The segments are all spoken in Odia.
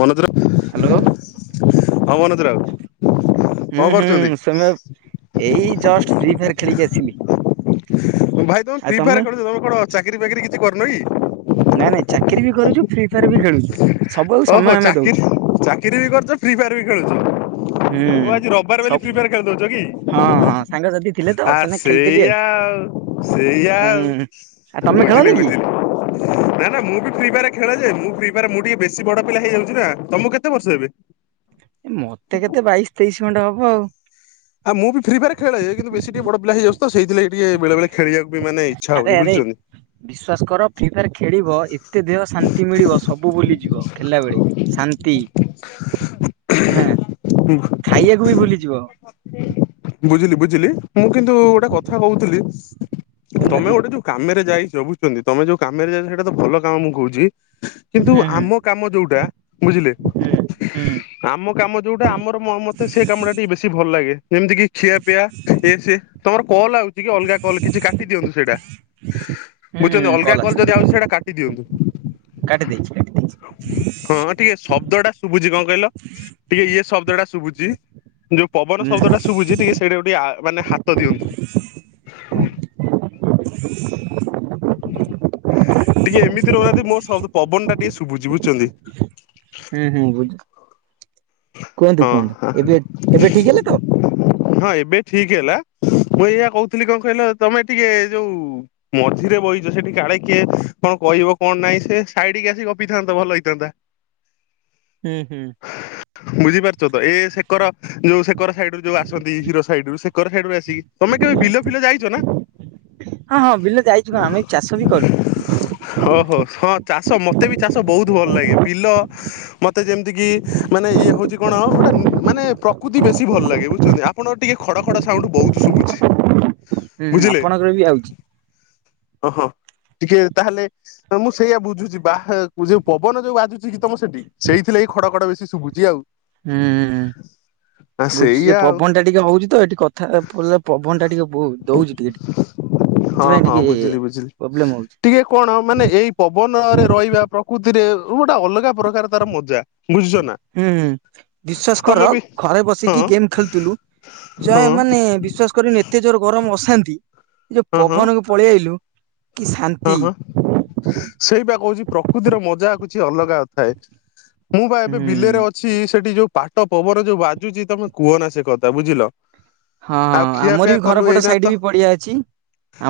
ମନୋଜ ରାଓ ହ୍ୟାଲୋ ହଁ ମନୋଜ ରାଓ ହୁଁ ହୁଁ ସୋମେଶ ଏଇ ଜଷ୍ଟ ଫି ଫାର ଖେଳିକି ଆସିଲି। ଭାଇ ତମେ ପ୍ରିଫାୟାର୍ ଖେଳୁଚ ତମେ କଣ ଚାକିରି ବାକିରି କିଛି କରୁନ କି? ନାଇଁ ନାଇଁ ଚାକିରି ବି କରୁଛୁ ଫ୍ରିଫାୟାର୍ ବି ଖେଳୁଛୁ ସବୁ ଆକୁ ଓହୋ ସମୟ ଆମେ ଚାକିରି ଦଉଛୁ। ଚାକିରି ବି କରୁଚ ଫ୍ରୀଫାୟାର୍ ହୁଁ ବି ଖେଳୁଚ ଓ ସବୁ ଆଜି ରବିବାର ହଁ ବୋଲି ହଁ ଫ୍ରିଫାୟାର ସାଙ୍ଗସାଥି ଥିଲେ ଖେଳି ତ ସେନା ଦଉଛ ଖେଳିଦେଲି କି ଆଉ ଆସ ସେଇଆ ଆଉ ସେଇଆ ହୁଁ। ଆଉ ଆଉ ତମେ ବୁଝିଲି ଖେଳନି କି? ବୁଝିଲି। ନା ନା ମୁଁ ବି ଫ୍ରିଫାୟାର ଖେଳେ ଯେ ମୁ ଫ୍ରୀଫାୟାର ମୁଁ ଟିକେ ବେଶୀ ବଡ ପିଲା ହେଇଯାଉଛି ନା ତମକୁ କେତେ ବର୍ଷ ଏବେ ଏ ମତେ କେତେ ବାଇଶି ତେଇଶି ଖଣ୍ଡେ ହବ ଆଉ ଆଉ ମୁଁ ବି ଫ୍ରୀଫାୟାର ଖେଳେ ଯେ କିନ୍ତୁ ବେଶୀ ଟିକେ ବଡ ପିଲା ହେଇଯାଉଚି ତ ସେଇଥିଲାଗି ଟିକେ ବେଳେ ବେଳେ ଖେଳିବାକୁ ମାନେ ଇଚ୍ଛା ହଉନି ବୁଝୁଛନ୍ତି ବିଶ୍ୱାସ କର ଫ୍ରିଫାୟାର ଖେଳିବ ଏତେ ଦେହ ଶାନ୍ତି ମିଳିବ ସବୁ ଭୁଲିଯିବ ଖେଳିଲାବେଳେ ଶାନ୍ତି, ହାଁ ଖାଇବାକୁ ବି ଭୁଲିଯିବ ବୁଝିଲି ବୁଝିଲି ମୁଁ କିନ୍ତୁ ଗୋଟେ କଥା କହୁଥିଲି ତମେ କହୁନାହାନ୍ତି ଗୋଟେ ଯୋଉ କାମରେ ଯାଇଚ ବୁଝୁଛନ୍ତି ତମେ ଯୋଉ କାମରେ ଯାଇଚ ସେଇଟା ତ ଭଲ କାମ ମୁଁ କହୁଛି ହୁଁ କିନ୍ତୁ ଆମ କାମ ଯୋଉଟା ବୁଝିଲେ ହୁଁ ହୁଁ। ଆମ କାମ ଯୋଉଟା ଆମର ମତେ ସେ କାମଟା ଟିକେ ବେଶୀ ଭଲ ଲାଗେ ଯେମିତି କିି? ଖିଆ ପିଆ ଇଏ ସିଏ ତମର କଲ୍ ଆଉଚି କି ଅଲଗା କଲ୍ କିଛି କାଟି ଦିଅନ୍ତୁ ସେଇଟା ହୁଁ ହୁଁ ବୁଝୁଛନ୍ତି ହୁଁ ଅଲଗା କଲ୍ କଲ ଯଦି ଆସିଥିଲା ଆଉଛି ସେଇଟା କାଟି ଦିଅନ୍ତୁ। କାଟି ଦେଇଛି କାଟି ଦେଇଛି। ହଁ ଟିକେ ଶବ୍ଦଟା ଶୁଭୁଚି କଣ କହିଲ? ଟିକେ ଇଏ ଶବ୍ଦଟା ଶୁଭୁଛି ଯୋଉ ପବନ ହୁଁ ଶବ୍ଦଟା ଶୁଭୁଛି ଟିକେ ସେଇଟାକୁ ଟିକେ ମାନେ ହାତ ଦିଅନ୍ତୁ ଟିକେ ଏମିତି ରହୁନାହାନ୍ତି ମୋ ଶବ୍ଦ ପବନଟା ଟିକେ ଶୁଭୁଛି ବୁଝୁଚନ୍ତି ହୁଁ ହୁଁ ବୁଲ କୁହନ୍ତୁ ହଁ କୁହନ୍ତୁ ଏବେ ଏବେ ଠିକ୍ ହେଲେ ତ ହଁ ଏବେ ଠିକ ହେଲା ମୁଁ ଏଇଆ କହୁଥିଲି କଣ କହିଲ ତମେ ଟିକେ ଯୋଉ ଧୀରେ ବହିଛ ସେଠି କାଳେ କିଏ କଣ କହିବ କଣ ନାଇଁ ସେ ସାଇଡିକ ଆସିକି ଗପିଥାନ୍ତ ଭଲ ହେଇଥାନ୍ତା ହୁଁ ହୁଁ ବୁଝିପାରୁଛ ତ ଏ ସେକର ଯୋଉ ସେକର ସାଇଡ ରୁ ଯୋଉ ଆସନ୍ତି ହିରୋ ସାଇଡୁ ସେକର ସାଇଡୁ ଆସିକି ତମେ କେବେ ବିଲ ଫିଲ ଯାଇଛ ନା ହଁ ହଁ ବିଲ ଯାଇଛୁ ଆମେ ଚାଷ ବି କରୁ ହଁ ହଁ ହଁ ଚାଷ ମତେ ବି ଚାଷ ବହୁତ ଭଲ ଲାଗେ ବିଲ ମତେ ଯେମିତି କି ମାନେ ଇଏ ହଉଛି କଣ ଗୋଟେ ମାନେ ପ୍ରକୃତି ବେଶୀ ଭଲ ଲାଗେ ବୁଝଛନ୍ତି ଆପଣ ଟିକେ ଖଡ ଖଡ଼ ସାଉଣ୍ଡ ବହୁତ ଶୁଭୁଛି ହୁଁ ଆପଣଙ୍କର ବି ଆଉଛି ଓ ହଁ ଟିକେ ତାହେଲେ ମୁଁ ସେଇଆ ବୁଝୁଛି ବା ଯୋଉ ପବନ ଯୋଉ ବାଜୁଛି ଗୀ ତମ ସେଠି ସେଇଥି ଲାଗି ଖଡ ଖଡ ବେଶୀ ଶୁଭୁଛି ଆଉ ଆ ବୁଝିଛି ଯେ ସେଇଆ ଆଉ ପବନ ଟା ଟିକେ ହଉଛି ତ ଏଠି କଥା ପିଲଲେ ପବନ ଟା ଟିକେ ବହୁ ଦଉଛି ଟିକେ ହଁ ସେଥିପାଇଁ ହଁ ଟିକେ ବୁଝିଲି ବୁଝିଲି ପ୍ରୋବ୍ଲେମ ହଉଛି ଟିକେ କଣ ମାନେ ଏଇ ପବନରେ ରହିବା ପ୍ରକୃତିରେ ଗୋଟେ ଅଲଗା ପ୍ରକାର ତାର ମଜା ବୁଝୁଛ ନା ହୁଁ ହୁଁ ବିଶ୍ଵାସ ତମେ କର ବି ଘରେ ହଁ ବସିକି ଗେମ୍ ଖେଳୁଥିଲୁ ହଁ ଜୟ ମାନେ ବିଶ୍ଵାସ କରନି ଏତେ ଜୋର ଗରମ ଅଶାନ୍ତି ଏ ଯୋଉ ହଁ ହଁ। ପବନକୁ ପଳେଇ ଆଇଲୁ କି ହଁ ଶାନ୍ତି ହଁ ସେଇପା କହୁଛି ପ୍ରକୃତିର ମଜା କିଛି ଅଲଗା ଥାଏ ମୁଁ ବା ଏବେ ହୁଁ। ବିଲେରେ ଅଛି ସେଠି ଯୋଉ ପାଟ ପବନ ଯୋଉ ବାଜୁଛି ତମେ କୁହ ନା ସେ କଥା ବୁଝିଲ ହଁ ଆଉ ହଁ ଆମର ଖିଆପିଆ ବି କଲୁ ଘରପଟ ଏଇନା ତ ସାଇଟ ବି ପଡିଆ ଅଛି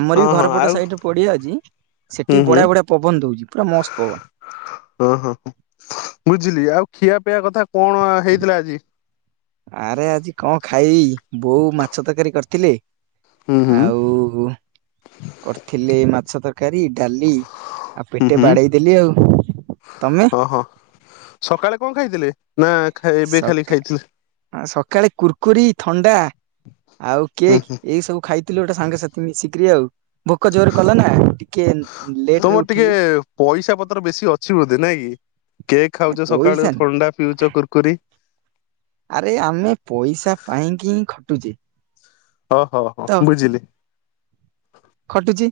ଆମର ହଁ ବି ହଁ ଘର ପଟ ଆଉ ସାଇଟ ପଡିଆ ଅଛି ହୁଁ ସେଠି ହୁଁ ବଢିଆ ବଢିଆ ପବନ ଦଉଛି ପୁରା ମସ୍ତ ପବନ ହଁ ହଁ ହଁ ବୁଝିଲି ଆଉ ଖିଆ ପିଇଆ କଥା କଣ ହେଇଥିଲା ଆଜି? ଆରେ ଆଜି କଣ ଖାଇ ବୋଉ ମାଛ ତରକାରୀ କରିଥିଲେ ହୁଁ ହୁଁ ଆଉ କରିଥିଲେ ମାଛ ତରକାରୀ ଡାଲି ଆଉ ହୁଁ ପେଟେ ହୁଁ ବାଡେଇଦେଲି ଆଉ ତମେ ଓହୋ ସକାଳେ କଣ ଖାଇଥିଲେ ନା ଏବେ ଖାଲି ସକା ଖାଇଥିଲେ ସକାଳେ କୁୁରକୁରିୀ ଥଣ୍ଡା ଆଉ ହୁଁ କେକ୍ ହୁଁ ଏଇ ସବୁ ଖାଇ ଥିଲ ଗୋଟେ ସାଙ୍ଗସାଥି ମିଶିକରି ଆଉ ଭୋକ ଜୋର କଲା ନା ଟିକେ ଲେଟ ରେ ତମର ଟିକେ ଉଠିଲି ପଇସା ପତ୍ର ବେଶୀ ଅଛି ବୋଧେ ନାଇଁ କି କେକ୍ ଖାଉଛ ସକାଳୁ ପଇସା ନୁହଁ ଥଣ୍ଡା ପିଉଛ କୁର୍କୁରି। ଆରେ ଆମେ ପଇସା ପାଇଁକି ହିଁ ଖଟୁଛେ। ଓହୋ ହଁ ତ ବୁଝିଲି। ଖଟୁଛି।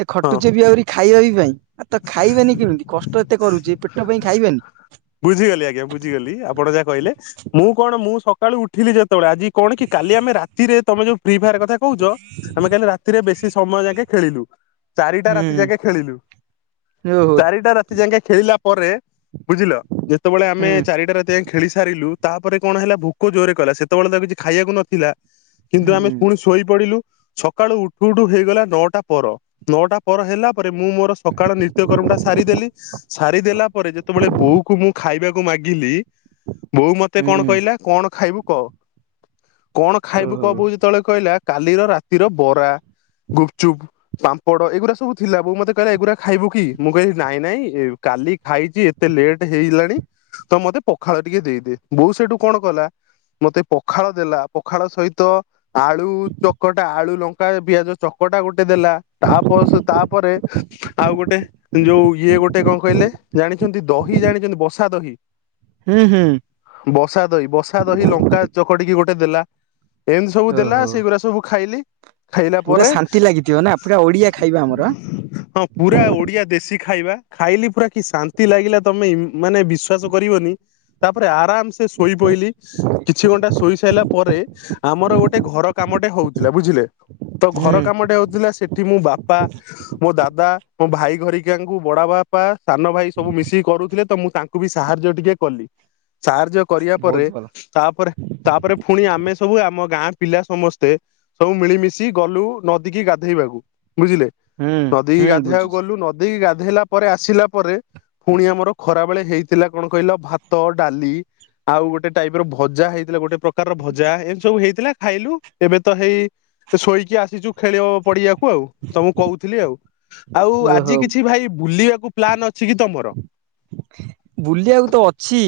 ଏ ହଁ ଖଟୁଛେ ବି ଆହୁରି ଖାଇବା ବି ପାଇଁ ଆଉ ତ ଖାଇବେନି କେମିତି କଷ୍ଟ ଏତେ କରୁଛେ ପେଟ ପାଇଁ ଖାଇବେନି। ବୁଝିଗଲି ଆଜ୍ଞା ବୁଝିଗଲି ଆପଣ ଯାହା କହିଲେ ମୁଁ କଣ ମୁଁ ସକାଳୁ ଉଠିଲି ଯେତେବେଳେ ଆଜି କଣ କି କାଲି ଆମେ ରାତିରେ ତମେ ଯୋଉ ଫ୍ରି ଫାୟାର କଥା କହୁଛ ଆମେ କାଲି ରାତିରେ ବେଶୀ ସମୟ ଯାକେ ଖେଳିଲୁ। ଚାରିଟା ରାତି ହୁଁ ଯାକେ ଖେଳିଲୁ। ଓହୋ ଚାରିଟା ରାତି ଯାଙ୍କା ଖେଳିଲା ପରେ ବୁଝିଲ ଯେତେବେଳେ ଆମେ ହୁଁ ଚାରିଟା ରାତି ଯା ଖେଳି ସାରିଲୁ ତାପରେ କଣ ହେଲା ଭୋକ ଜୋରରେ କଲା ସେତେବେଳେ ତ କିଛି ଖାଇବାକୁ ନଥିଲା ହୁଁ କିନ୍ତୁ ଆମେ ପୁଣି ଶୋଇ ପଡିଲୁ ସକାଳୁ ଉଠୁ ଉଠୁ ହେଇଗଲା ନଅଟା ପର। ନଅଟା ପର ହେଲା ପରେ ମୁଁ ମୋର ସକାଳ ନିତ୍ୟକର୍ମ ଟା ସାରିଦେଲି। ସାରିଦେଲା ପରେ ଯେତେବେଳେ ବୋଉ କ ମୁଁ ଖାଇବାକୁ ମାଗିଲି ବୋଉ ମତେ କଣ ହୁଁ କହିଲା କଣ ଖାଇବୁ କହ। କଣ ଖାଇବୁ ଓହୋ କବୁ ଯେତେବେଳେ କହିଲା କାଲିର ରାତିର ବରା ଗୁପଚୁପ। ପୋଡ ଏଗୁଡା ସବୁ ଥିଲା ବ ମତେ କହିଲା ଏଗୁଡା ଖାଇବୁ କି ମୁଁ କହିଲି ନାଇଁ ନାଇଁ କାଲି ଖାଇଛି। ଏତେ ଲେଟ୍ ହେଇଗଲାଣି ତ ମତେ ପଖାଳ ଟିକେ ଦେଇଦି ବୋଉ ସେଠୁ କଣ କଲା। ମତେ ପଖାଳ ଦେଲା ପଖାଳ ସହିତ। ଆଳୁ ଚକଟା ଆଳୁ ଲଙ୍କା ପିଆଜ ଚକଟା ଗୋଟେ ଦେଲା। ତାପ ତାପରେ ଆଉ ଗୋଟେ ଯୋଉ ଇଏ ଗୋଟେ କଣ କହିଲେ ଜାଣିଛନ୍ତି ଦହି ଜାଣିଛନ୍ତି ବସା ଦହି। ହୁଁ ହୁଁ। ବସା ଦହି ବସା ଦହି ଲଙ୍କା ଚକଟିକି ଗୋଟେ ଦେଲା ଏମିତି ସବୁ ଦେଲା ଓହୋ ସେଇଗୁଡା ସବୁ ଖାଇଲି। ଖାଇଲା ପୁରା ପରେ ଶାନ୍ତି ଲାଗିଥିବ ନା। ପୁରା ଓଡିଆ ଖାଇବା ଆମର ହଁ। ପୁରା ଓଡିଆ ଦେଶୀ ଖାଇବା ଖାଇଲି ପୁରା କି ଶାନ୍ତି ଲାଗିଲା ତମେ ମାନେ ବିଶ୍ୱାସ କରିବନି। ତାପରେ ଆରାମ ସେ ଶୋଇ ପଇଲି କିଛି ଘଣ୍ଟା ଶୋଇ ସାରିଲା ପରେ ଆମର ଗୋଟେ ଘର କାମଟେ ହଉଥିଲା ବୁଝିଲେ ତ ହୁଁ ଘର କାମଟେ ହଉଥିଲା ସୋ ଏଠି ମଁ ବାପା ମୋ ଦାଦା ମୋ ଭାଇ ଘରିକିଆଙ୍କୁ ବଡ ବାପ। ବାପା ସାନ ଭାଇ ସବୁ ମିଶିକି କରୁଥିଲେ ତ ମୁଁ ତାଙ୍କୁ ବି ସାହାଯ୍ୟ ଟିକେ କଲି ସାହାଯ୍ୟ କରିବା ବହୁତ ପରେ ଭଲ ତାପରେ ତାପରେ ପୁଣି ଆମେ ସବୁ ଆମ ଗାଁ ପିଲା ସମସ୍ତେ। ସବୁ ମିଳିମିଶି ଗଲୁ ନଦୀ କି ଗାଧେଇବାକୁ ବୁଝିଲେ ହୁଁ ନଦୀ ହୁଁ ଗାଧେଇବାକୁ ବୁଝୁଛି ଗଲୁୀ। ନଦିକି ଗାଧୋଇଲା ପରେ ଆସିଲା ପରେ। ପୁଣି ଆମର ଖରାବେେଳେ ହେଇଥିଲା କଣ କହିଲ ଭାତ ଡାଲି ଆଉ ଗୋଟେ ଟାଇପ ର ଭଜା ହେଇଥିଲା ଗୋଟେ। ପ୍ରକାର ଭଜା ଏମିତି ସବୁ ହେଇଥିଲା ଖାଇଲୁ ଏବେ ତ ହେଇ ଶୋଇକି ଆସିଛୁ ଖେଳିବା ପଡିଆକୁ। ଆଉ ତ ମୁଁ କହୁଥିଲି ଆଉ ଆଉ ଓହୋ ଆଜି କିଛି ଭାଇ ବୁଲିବାକୁ ପ୍ଲାନ ଅଛି କି ତମର। ବୁଲିବାକୁ ତ ଅଛି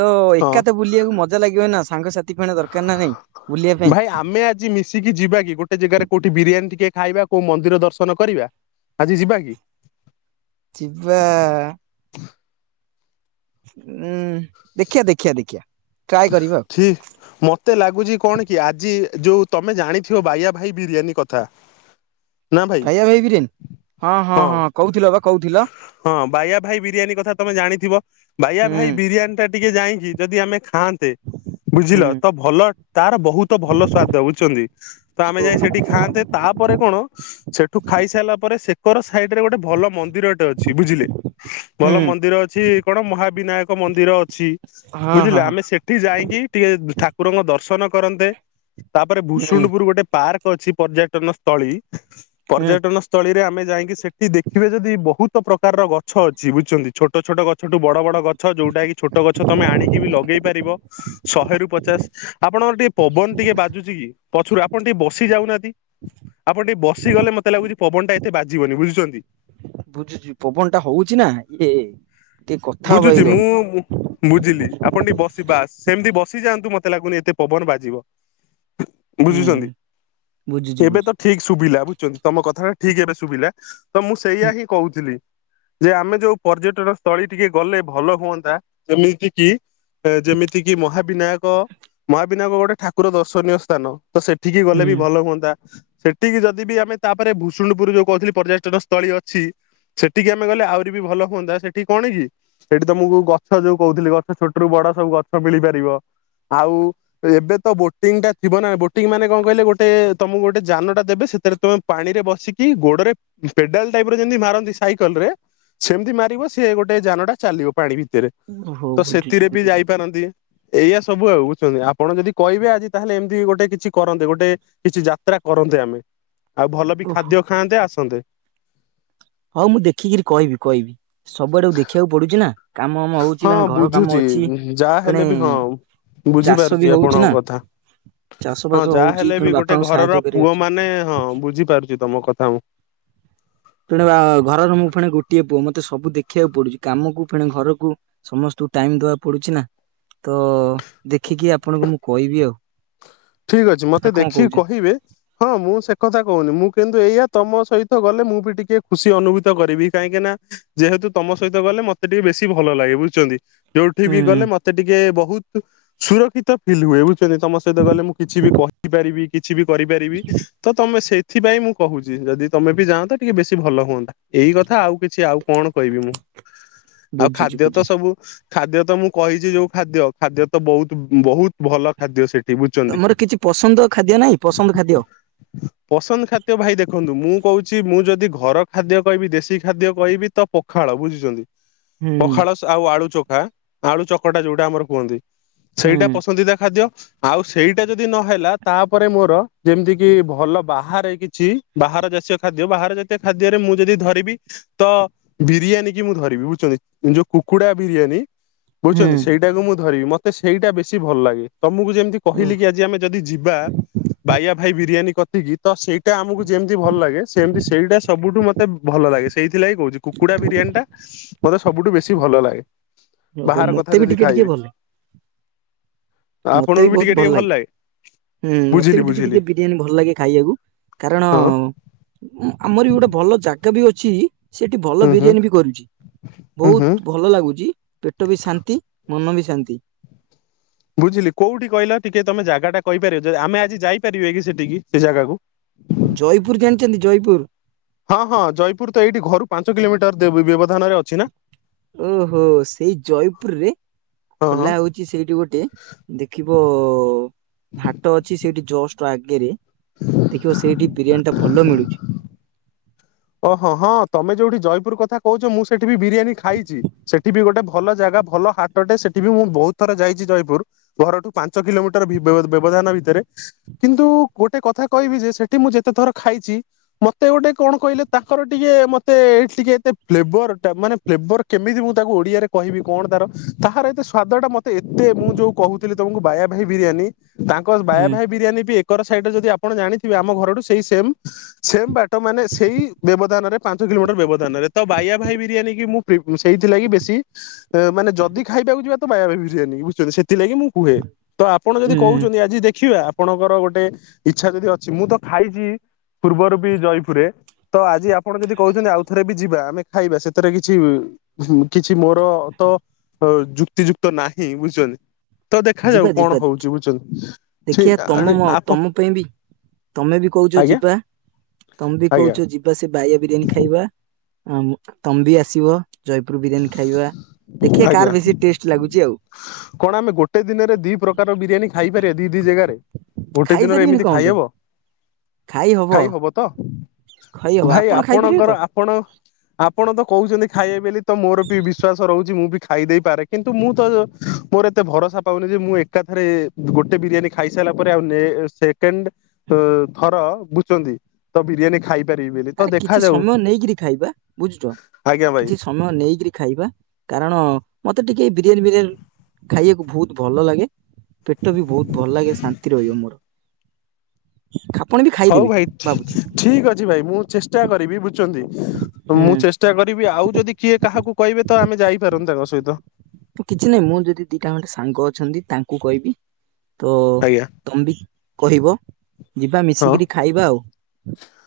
ତ ହଁ ଏକାଥ ବୁଲିବାକୁ ମଜା ଲାଗିବ ନା ସାଙ୍ଗସାଥି। ଫ ଦରକାର ନା ନାଇଁ ବୁଲିବା ପାଇଁ। ଏ ଆଜି ମି ଶିକି ଯିବା କି ଗୋଟେ ଜାଗାରେ କୋଉଠି ବିରିୟାନୀ ଟିକେ ଖାଇବା, କୋଉ ମନ୍ଦିର ଦର୍ଶନ କରିବା, ଆଜି ଯିବା କି? ଯିବା। ଉଁ, ଦେଖିଆ ଦେଖିଆ ଦେଖିଆ। ଟ୍ରାଏ କରିବା ଆଉ ଛି ମୋ ତେ ଲାଗୁଛି କଣ କି ଆଜି ଯୋଉ ତୋମେ ଜାଣିଥିବ ବାୟା ଭାଇ ବିରିୟାନୀ କଥା? ନା ଭାଇ ହଁ। କହୁଥିଲେ ବା କହୁଥି ହଁ ବାୟା ଭାଇ ବିରିୟାନୀ କଥା ତୋମେ ଜାଣିଥିବ? ବାୟା ହୁଁ ଭାଇ ବିରିୟାନୀ ଟା ଟିକେ ଯାଇକି ଯଦି ଆମେ ଖାଆନ୍ତେ, ହୁଁ ବୁଝିଲ ତ ଭଲ ତାର ବହୁତ ତ ଭଲ ସ୍ଵାଦ ବୁଝୁଛନ୍ତି, ତ ଆମେ ଓ ଯାଇ ସେଠି ଖାଆନ୍ତେ। ତାପରେ କଣ ସେଠୁ ଖାଇସାରିଲା ପରେ ସେକର ସାଇଡ୍ ରେ ଗୋଟେ ଭଲ ମନ୍ଦିରଟେ ଅଛି ବୁଝିଲେ, ହୁଁ ଭଲ ମନ୍ଦିର ଅଛି କଣ ମହାବିନାୟକ ମନ୍ଦିର ଅଛି। ହଁ ବୁଝିଲେ ହଁ ହଁ ଆମେ ସେଠି ଯାଇକି ଟିକେ ଠାକୁରଙ୍କ ଦର୍ଶନ କରନ୍ତେ, ତାପରେ ହୁଁ ଭୁଷୁଣ୍ଡପୁର ଗୋଟେ ପାର୍କ ଅଛି, ପର୍ଯ୍ୟଟନ ସ୍ଥଳୀ, ହୁଁ ପର୍ଯ୍ୟଟନ ସ୍ଥଳୀରେ ଆମେ ଯାଇକି ସେଠି ଦେଖିବେ ସେଠି ବହୁତ ପ୍ରକାରର ଗଛ ଅଛି ବୁଝିଛନ୍ତି, ଛୋଟ ଛୋଟ ଗଛଠୁ ବଡ ବଡ ଗ ଛ ଯୋଉଟା କି ଛୋଟ ଗଛ ତୋମେ ଆଣିକି ବି ଲଗେଇ ପାରିବ ଶହେରୁ ପଚାଶ ଆପଣଙ୍କର ଟିକେ ପବନ ଟିକେ ବାଜୁଚି କି? ପଛରୁ ଆପଣ ଟିକେ ବସି ଯାଉନାହାନ୍ତି। ଆପଣ ଟିକେ ବସିଗଲେ ମୋତେ ଲାଗୁଚି ପବନ ଟା ଏତେ ବାଜିବନି ବୁଝୁଛନ୍ତି। ବୁଝୁଛି ପବନ ଟା ହଉଛି ନା, ଇଏ ଟିକେ କଥା ହବା ବୁଝୁଛି ଏଇର ମୁଁ ବୁଝିଲି ଆପଣ ଟିକେ ବସି ବାସ୍ ସେମିତି ବସିଯାଆନ୍ତୁ, ମୋତେ ଲାଗୁନି ଏତେ ପବନ ବାଜିବ। ହ ହୁଁ ବୁଝୁଛନ୍ତି, ବୁଝୁଛି ଏବେ ତ ବୁଝୁଛି ଠିକ ଶୁଭିଲା ବୁଝୁଛନ୍ତି ତୋମ କଥାଟା ଠିକ ଏବେ ଶୁଭିଲା। ତ ମୁଁ ସେଇଆ ହୁଁ ହିଁ କହୁଥିଲି। ଯେ ଆମେ ଯୋଉ ପର୍ଯ୍ୟଟନ ସ୍ଥଳୀ ଟିକେ ଗଲେ ଭଲ ହୁଅନ୍ତା, ଯେମିତି କି ଏ ଯେମିତିକି ମହାବିନାୟକ, ମହାବିନାୟକ ଗୋଟେ ଠାକୁର ଦର୍ଶନୀୟ ସ୍ଥାନ। ତ ସେଠିକି ଗଲେ ହୁଁ ବି ଭଲ ହୁଅନ୍ତା, ସେଠିକି ଯଦି ବି ଆମେ ତାପରେ ଭୂଷୁଣ୍ଡପୁର ଯୋଉ କହୁଥିଲି ପର୍ଯ୍ୟଟନ ତଳୀ ଅଛି, ସେଠିକି ଆମେ ଗଲେ ଆହୁରି ବି ଭଲ ହୁଅନ୍ତା, ସେଠି କଣ କି ସେଠି ତୋମକୁ ଗଛ ଯୋଉ କହୁଥିଲି ଗଛ ଛୋଟ ରୁ ବଡ ସବୁ ଗଛ ମିଳିପାରିବ। ଆଉ ଏବେ ତ ବୋଟିଂ ଟା ଥିବ ନା, ବୋଟିଂ ମାନେ କଣ କହିଲେ ଗୋଟେ ତୋମକୁ ଗୋଟେ ଯାନ ଟା ଦେବେ ସେଥିରେ ତୋମେ ପାଣି ରେ ବସିକି ଗୋଡରେ ପେଡାଲ ଟାଇପ୍ ର ଯେମିତି ମାରନ୍ତି ସାଇକଲ ରେ, ସେମିତି ମାରିବ ସିଏ ଗୋଟେ ଯାନଟା ଚାଲିବ ପାଣି ଭିତରେ। ଓହୋ ତ ବୁଝୁଛି ସେଥିରେ ବି ବୁଝୁଛି ଯାଇପାରନ୍ତି। ଏଇଆ ସବୁ ଆଉ ବୁଝୁଛନ୍ତି, ଆପଣ ଯଦି କହିବେ ଆଜି ତାହେଲେ ଏମିତି ଗୋଟେ କିଛି କରନ୍ତେ, ଗୋଟେ କିଛି ଯାତ୍ରା କରନ୍ତେ ଆମେ, ଆଉ ଭଲ ବି ଓହୋ ଖାଦ୍ୟ ଖାଆନ୍ତେ ଆସନ୍ତେ। ହଁ ମୁଁ ଦେଖିକିରି କହିବି କହିବି ସବୁଆଡକୁ ଦେଖିବାକୁ ପଡୁଚି ନା। କାମ ଆମ ହଉଛି ହଁ ମାନେ ଘର କାମ ବୁଝୁଛି ଅଛି ହୁଁ, ଯାହା ପୁଣି ହେଲେ ବି ହଁ ଚାଷ ବି ବୁଝିପାରୁଛି ହଉଛି ନା ଆପଣଙ୍କ କଥା। ଚାଷ ହଁ ବାସ ହଉଛି ଯାହାହଲେ ପୁଣି ବି ଗୋଟେ ବାପାଙ୍କୁ ସାହାଯ୍ୟ ଘରର କରିବାର ପୁଅ ଅଛି। ମାନେ ହଁ ବୁଝିପାରୁଚି ତୋମ କଥା ମୁଁ। ତେଣୁ ଆ, ଘରର ମୁଁ ଫେଣେ ଗୋଟିଏ ପୁଅ ମୋତେ ସବୁ ଦେଖିବାକୁ ପଡୁଚି, କାମକୁ ଫେଣେ ଘରକୁ। ସମସ୍ତଙ୍କୁ ଟାଇମ୍ ଦବାକୁ ପଡୁଛି ନା, ତୋ ଦେଖିକି ଆପଣଙ୍କୁ ମୁଁ କହିବି ଆଉ। ଠିକ ଅଛି ମୋତେ ଆଉ କଣ ଦେଖିକି କହୁଛ କହିବେ। ହଁ ମୁଁ ସେ କଥା କହୁନି ମୁଁ କିନ୍ତୁ ଏଇଆ ତମ ସହିତ ଗଲେ ମୁଁ ବି ଟିକେ ଖୁସି ଅନୁଭୂତ କରିବି କାହିଁକି ନା। ଯେହେତୁ ତମ ସହିତ ଗଲେ ମତେ ଟିକେ ବେଶୀ ଭଲ ଲାଗେ ବୁଝିଛନ୍ତି। ଯୋଉଠି ହୁଁ ବି ଗଲେ ମତେ ଟିକେ ବହୁତ ସୁରକ୍ଷିତ ଫିଲ୍ ହୁଏ ବୁଝଛନ୍ତି ତମ ସହିତ ଗଲେ। ମୁଁ କିଛି ବି କହିପାରିବି କିଛି ବି କରିପାରିବି ତ ତମେ ସେ ସେଥିପାଇଁ ମୁଁ କହୁଛି ଯଦି ତମେ ବି ଯାନ୍ତ‌‌ ଟିକେ ବେଶୀ ଭଲ ହୁଅନ୍ତା। ଏଇ କଥା ଆଉ କିଛି ଆଉ କଣ କହିବି ମୁଁ। ଆଉ ବୁଝୁଛି ଖାଦ୍ୟ ତ ବୁଝୁଛି ସବୁ ଖାଦ୍ୟ ତ ମୁଁ କହିଛି ଯୋଉ ଖାଦ୍ୟ ଖାଦ୍ୟ ତ ବହୁତୁ ବହୁ ଭଲ ଖାଦ୍ୟ ସେଠି ବୁଝୁଛନ୍ତି। ତମର କିଛି ପସନ୍ଦ ଖାଦ୍ୟ ନାଇଁ ପସନ୍ଦ ଖାଦ୍ୟ। ପସନ୍ଦ ଖାଦ୍ୟ ଭାଇ ଦେଖନ୍ତୁ ମୁଁ କହୁଛି ମୁଁ ଯଦି ଘର ଖାଦ୍ୟ କହିବି ଦେଶୀ ଖାଦ୍ୟ କହିବି ତ ପଖାଳ ବୁଝିଛନ୍ତି ପଖାଳ ଆଉ ଆଳୁ ଚୋଖା ଆଳୁ ଚକଟା ଯୋଉଟା ଆମର କୁହନ୍ତି। ହୁଁ ସେଇଟା ପସନ୍ଦିଦା ଖାଦ୍ୟ ଆଉ ସେଇ ସେଇଟା ଯଦି ନହେଲା ତାପରେ ମୋର ଯେମିତି କି ଭଲ ବାହାରେ କିଛି ବାହାର ଜାଷୀୟ ଖାଦ୍ୟ ବାହାରେ ସେ ଖାଦ୍ୟରେ ମୁଁ ଯଦି ଧରିବି। ତ ବିରିୟାନୀ କି ମୁଁ ଧରିବି ବୁଝଛନ୍ତି ଯୋଉ କୁକୁଡା ବିରିୟାନୀ। ହୁଁ ବୁଝୁଛନ୍ତି ସେଇଟାକୁ ମୁଁ ଧରିବି ମତେ ସେଇଟା ବେଶୀ ଭଲ ଲାଗେ ତମକୁ ଯେମିତି ଓ କହିଲି କି ଆଜି ଆମେ ଯଦି ଯିବା ବାୟା ଭାଇ ବିରିୟାନୀ କତିକି ତ ସେଇଟା ଆମକୁ ଯେମିତି ଭଲ ଲାଗେ ସେମତି ସେଇଟା ସବୁଠୁ ମତେ ଭଲ ଲାଗେ। ସେଇଥିଲାଗି କହୁଛି କୁକୁଡା ବିରିୟାନୀ ଟା ମତେ ସବୁଠୁ ବେଶୀ ଭଲ ଲାଗେ। ଓହୋ ବାହାର ମତେ କଥା ବି ଯଦି ଟିକେ ଟିକେ ଖାଇବେ ଭଲ ମତେ ଆପଣଙ୍କୁ ବି ବହୁତ ଟିକେ ଭଲ ଲାଗେ ହୁଁ ମତେ ବୁଝିଲି ବି ଟିକେ ବୁଝିଲି ଟିକେ ବିରିୟାନୀ ଭଲ ଲାଗେ ଖାଇବାକୁ କାରଣ ହଁ ଆମର ବି ଗୋଟେ ଭଲ ଜାଗା ବି ଅଛି ସେଠି ଭଲ ହୁଁ ହୁଁ ବିରିୟାନୀ ବି କରୁଛି ହୁଁ ବହୁତ ହୁଁ ଭ ଭଲ ଲାଗୁଛି ପେଟ ବି ଶାନ୍ତି ମନ ବି ଶାନ୍ତି। ବୁଝିଲି କୋଉଠି କହିଲ ଟିକେ ତମେ ଜାଗା ଟା କହିପାରିବ ଆମେ ଆଜି ଯାଇପାରିବା କି ସେଠିକି ସେ ଜାଗାକୁ। ଜୟପୁର ଜାଣିଛନ୍ତି ଜୟପୁର। ହଁ ହଁ ଜୟପୁର ତ ଏଇଠି ଘରୁ ପାଞ୍ଚ କିଲୋମିଟର ବ୍ୟବଧାନରେ ଅଛି ନା। ଓହୋ ସେଇ ଜୟପୁରରେ ହଁ ହଁ ଖୋଲା ହଉ କି ସେଇଠି ଗୋଟେ ଦେଖିବ ହାଟ ଅଛି ସେଇଠି ଜଷ୍ଟ ଆଗେରେ ଦେଖିବ ସେଇଠି ବିରିୟାନୀ ଟା ଭଲ ମିଳୁଛି। ଓହଁ ହଁ ତମେ ଯୋଉଠି ଜୟପୁର କଥା କହୁଛ ମୁଁ ସେଠି ବି ବିରିୟାନୀ ଖାଇଛି ସେଠି ବି ଗୋଟେ ଭଲ ଜାଗା ଭଲ ହାଟଟେ ସେଠି ବି ମୁଁ ବହୁତ ଥର ଯାଇଛି ଜୟପୁର। ଘରଠୁ ପାଞ୍ଚ କିଲୋମିଟର ବି ବ୍ୟବଧାନ ଭିତରେ କିନ୍ତୁ ଗୋଟେ କଥା କହିବି ଯେ ସେଠି ମୁଁ ଯେତେ ଥର ଖାଇଛି ମତେ ଗୋଟେ କଣ କହିଲେ ତାଙ୍କର ଟିକେ ମତେ ଏଠି ଟିକେ ଏତେ ଫ୍ଲେବର ମାନେ ଫ୍ଲେବର କେମିତି ମୁଁ ତାକୁ ଓଡିଆରେ କହିବି କଣ ତାର ତାହାର ଏତେ ସ୍ଵାଦ ଟା ମତେ ଏତେ ମୁଁ ଯୋଉ କହୁଥିଲି ତମକୁ ବାୟା ଭାଇ ବିରିୟାନୀ ତାଙ୍କ ବାୟା ହୁଁ। ଭାଇ ବିରିୟାନୀ ବି ଏକର ସାଇଡ ଯଦି ଆପଣ ଜାଣିଥିବେ ଆମ ଘରୁ ସେଇ ସେମ ସେମ ବାଟ ଟ ମାନେ ସେଇ ନରେ ପାଞ୍ଚ କିଲୋମିଟର ବ୍ୟବଧାନରେ ତ ବାୟା ଭାଇ ବିରିୟାନୀ କି ମୁଁ ପ୍ରି ସେଇଥିଲାଗି ବେଶୀ ମାନେ ଯଦି ଖାଇବାକୁ ଯିବା ତ ବାଇଆ ଭାଇ ବିରିୟାନୀ ବୁଝିଛନ୍ତି ସେଥିଲାଗି ମୁଁ କୁହେ। ତ ଆପଣ ଯଦି ଉୁଁ କହୁଛନ୍ତି ଆଜି ଦେଖିବା। ଆପଣଙ୍କର ଗୋଟେ ଇଚ୍ଛା ଯଦି ଅଛି ମୁଁ ତ ଖାଇଛି ପୂର୍ବରୁ ବି ଜୟପୁରରେ। ତ ଆଜି ଆପଣ ଯଦି କହୁଛନ୍ତି ଆଉ ଥରେ ବି ଯିବା ଆମେ ଖାଇବା ସେଥିରେ କିଛି କିଛି ମୋର ତ ଯୁକ୍ତିଯୁକ୍ତ ନାହିଁ ବୁଝିଛନ୍ତି। ତ ଯିବା ଦେଖାଯାଉ ଯିବା କଣ ଦେଖି ହଉଛି ବୁଝୁଛନ୍ତି ସେ ଦେଖିବା ତମ ଆରେ ମ ଆପ ତମ ପାଇଁ ବି ତମେ ବି କହୁଛ ଯିବା ତମେ ବି ଆଜ୍ଞା କହୁଛ ଯି ପୁରା ସେ ବାୟା ବିରିୟାନୀ ଖାଇବା ଉଁ ତମ ମ୍ବି ଆସିବ। ଜୟପୁରୁ ବିରିୟାନୀ ଖାଇବା ଦେଖିବା ଆଜ୍ଞା କାହାର ବେଶୀ ଟେଷ୍ଟ ଲାଗୁଛି ଆଉ। କଣ ଆମେ ଗୋଟେ ଦିନରେ ଦି ପ୍ରକାର ବିରିୟାନୀ ଖାଇପାରିବା ଦି ଦି ଜାଗାରେ ଗୋଟେ ଦିନରେ ଖାଇପାରିବିନି ଏମିତି କଣ ପାଇଁ ଖାଇହବ? ଖାଇ ହବ ତ ଖାଇ ହବ ଭାଇ ଆପଣ ଖାଇପାରିବେ ତ ଆପଣଙ୍କର ଆପ ଆପଣ ଆପଣ ତ କହୁଛନ୍ତି ଖାଇବେ ବେଲି ତ ମୋର ବି ବିଶ୍ଵାସ ରହୁଛି ମୁଁ ବି ଖାଇ ଦେଇପାରେ କିନ୍ତୁ ମୁଁ ତ ମୋର ଏତେ ଭରସା ପାଉନି ଯେ ମୁଁ ଏକାଥରେ ଗୋଟେ ବିରିୟାନୀ ଖାଇସାରିଲା ପରେ ଆଉ ନେ ସେକେଣ୍ଡେ ଅ ଥର ବୁଝଛନ୍ତି ତ ବିରିୟାନୀ ଖାଇ ଆରେ କିଛି ସମୟ ନେଇକିରି ଖାଇବା ବୁଝୁଛ ଆଜ୍ଞା କିଛି ଭାଇ ସ ସମୟ ନେଇକିରି ଖାଇବା କାରଣ ମତେ ଟିକେ ଏଇ ବିରିୟାନ ଫିରିୟାନି ଖାଇବାକୁ ଭଉତ ଭଲ ଲାଗେ ପେଟ ବି ଭଉତ ଭଲ ଲାଗେ ଶାନ୍ତି ରହିବ ମୋର। ଆପଣ ବି ହଉ ଖାଇଦେବେ ଭାଇ ଠି ଭାବୁଛି ଠିକ ଅଛି ଭାଇ ମୁଁ ଚେଷ୍ଟା କରିବି ବୁଝୁଛନ୍ତି? ମୁଁ ହୁଁ ଚେଷ୍ଟା କରିବି ଆଉ ଯଦି କିଏ କାହାକୁ କହିବେ ତ ଆମେ ଯାଇପାରନ୍ତେ ତାଙ୍କ ସହିତ। କିଛି ନାଇଁ ମୁଁ ଯଦି ଦିଟା ଗଣ୍ଡେ ସାଙ୍ଗ ଅଛନ୍ତି ତାଙ୍କୁ କହିବି। ତ ଆଜ୍ଞା ତମ ବି କହିବ ଯିବା ହଁ। ମିଶିକିରି ଖାଇବା ଆଉ।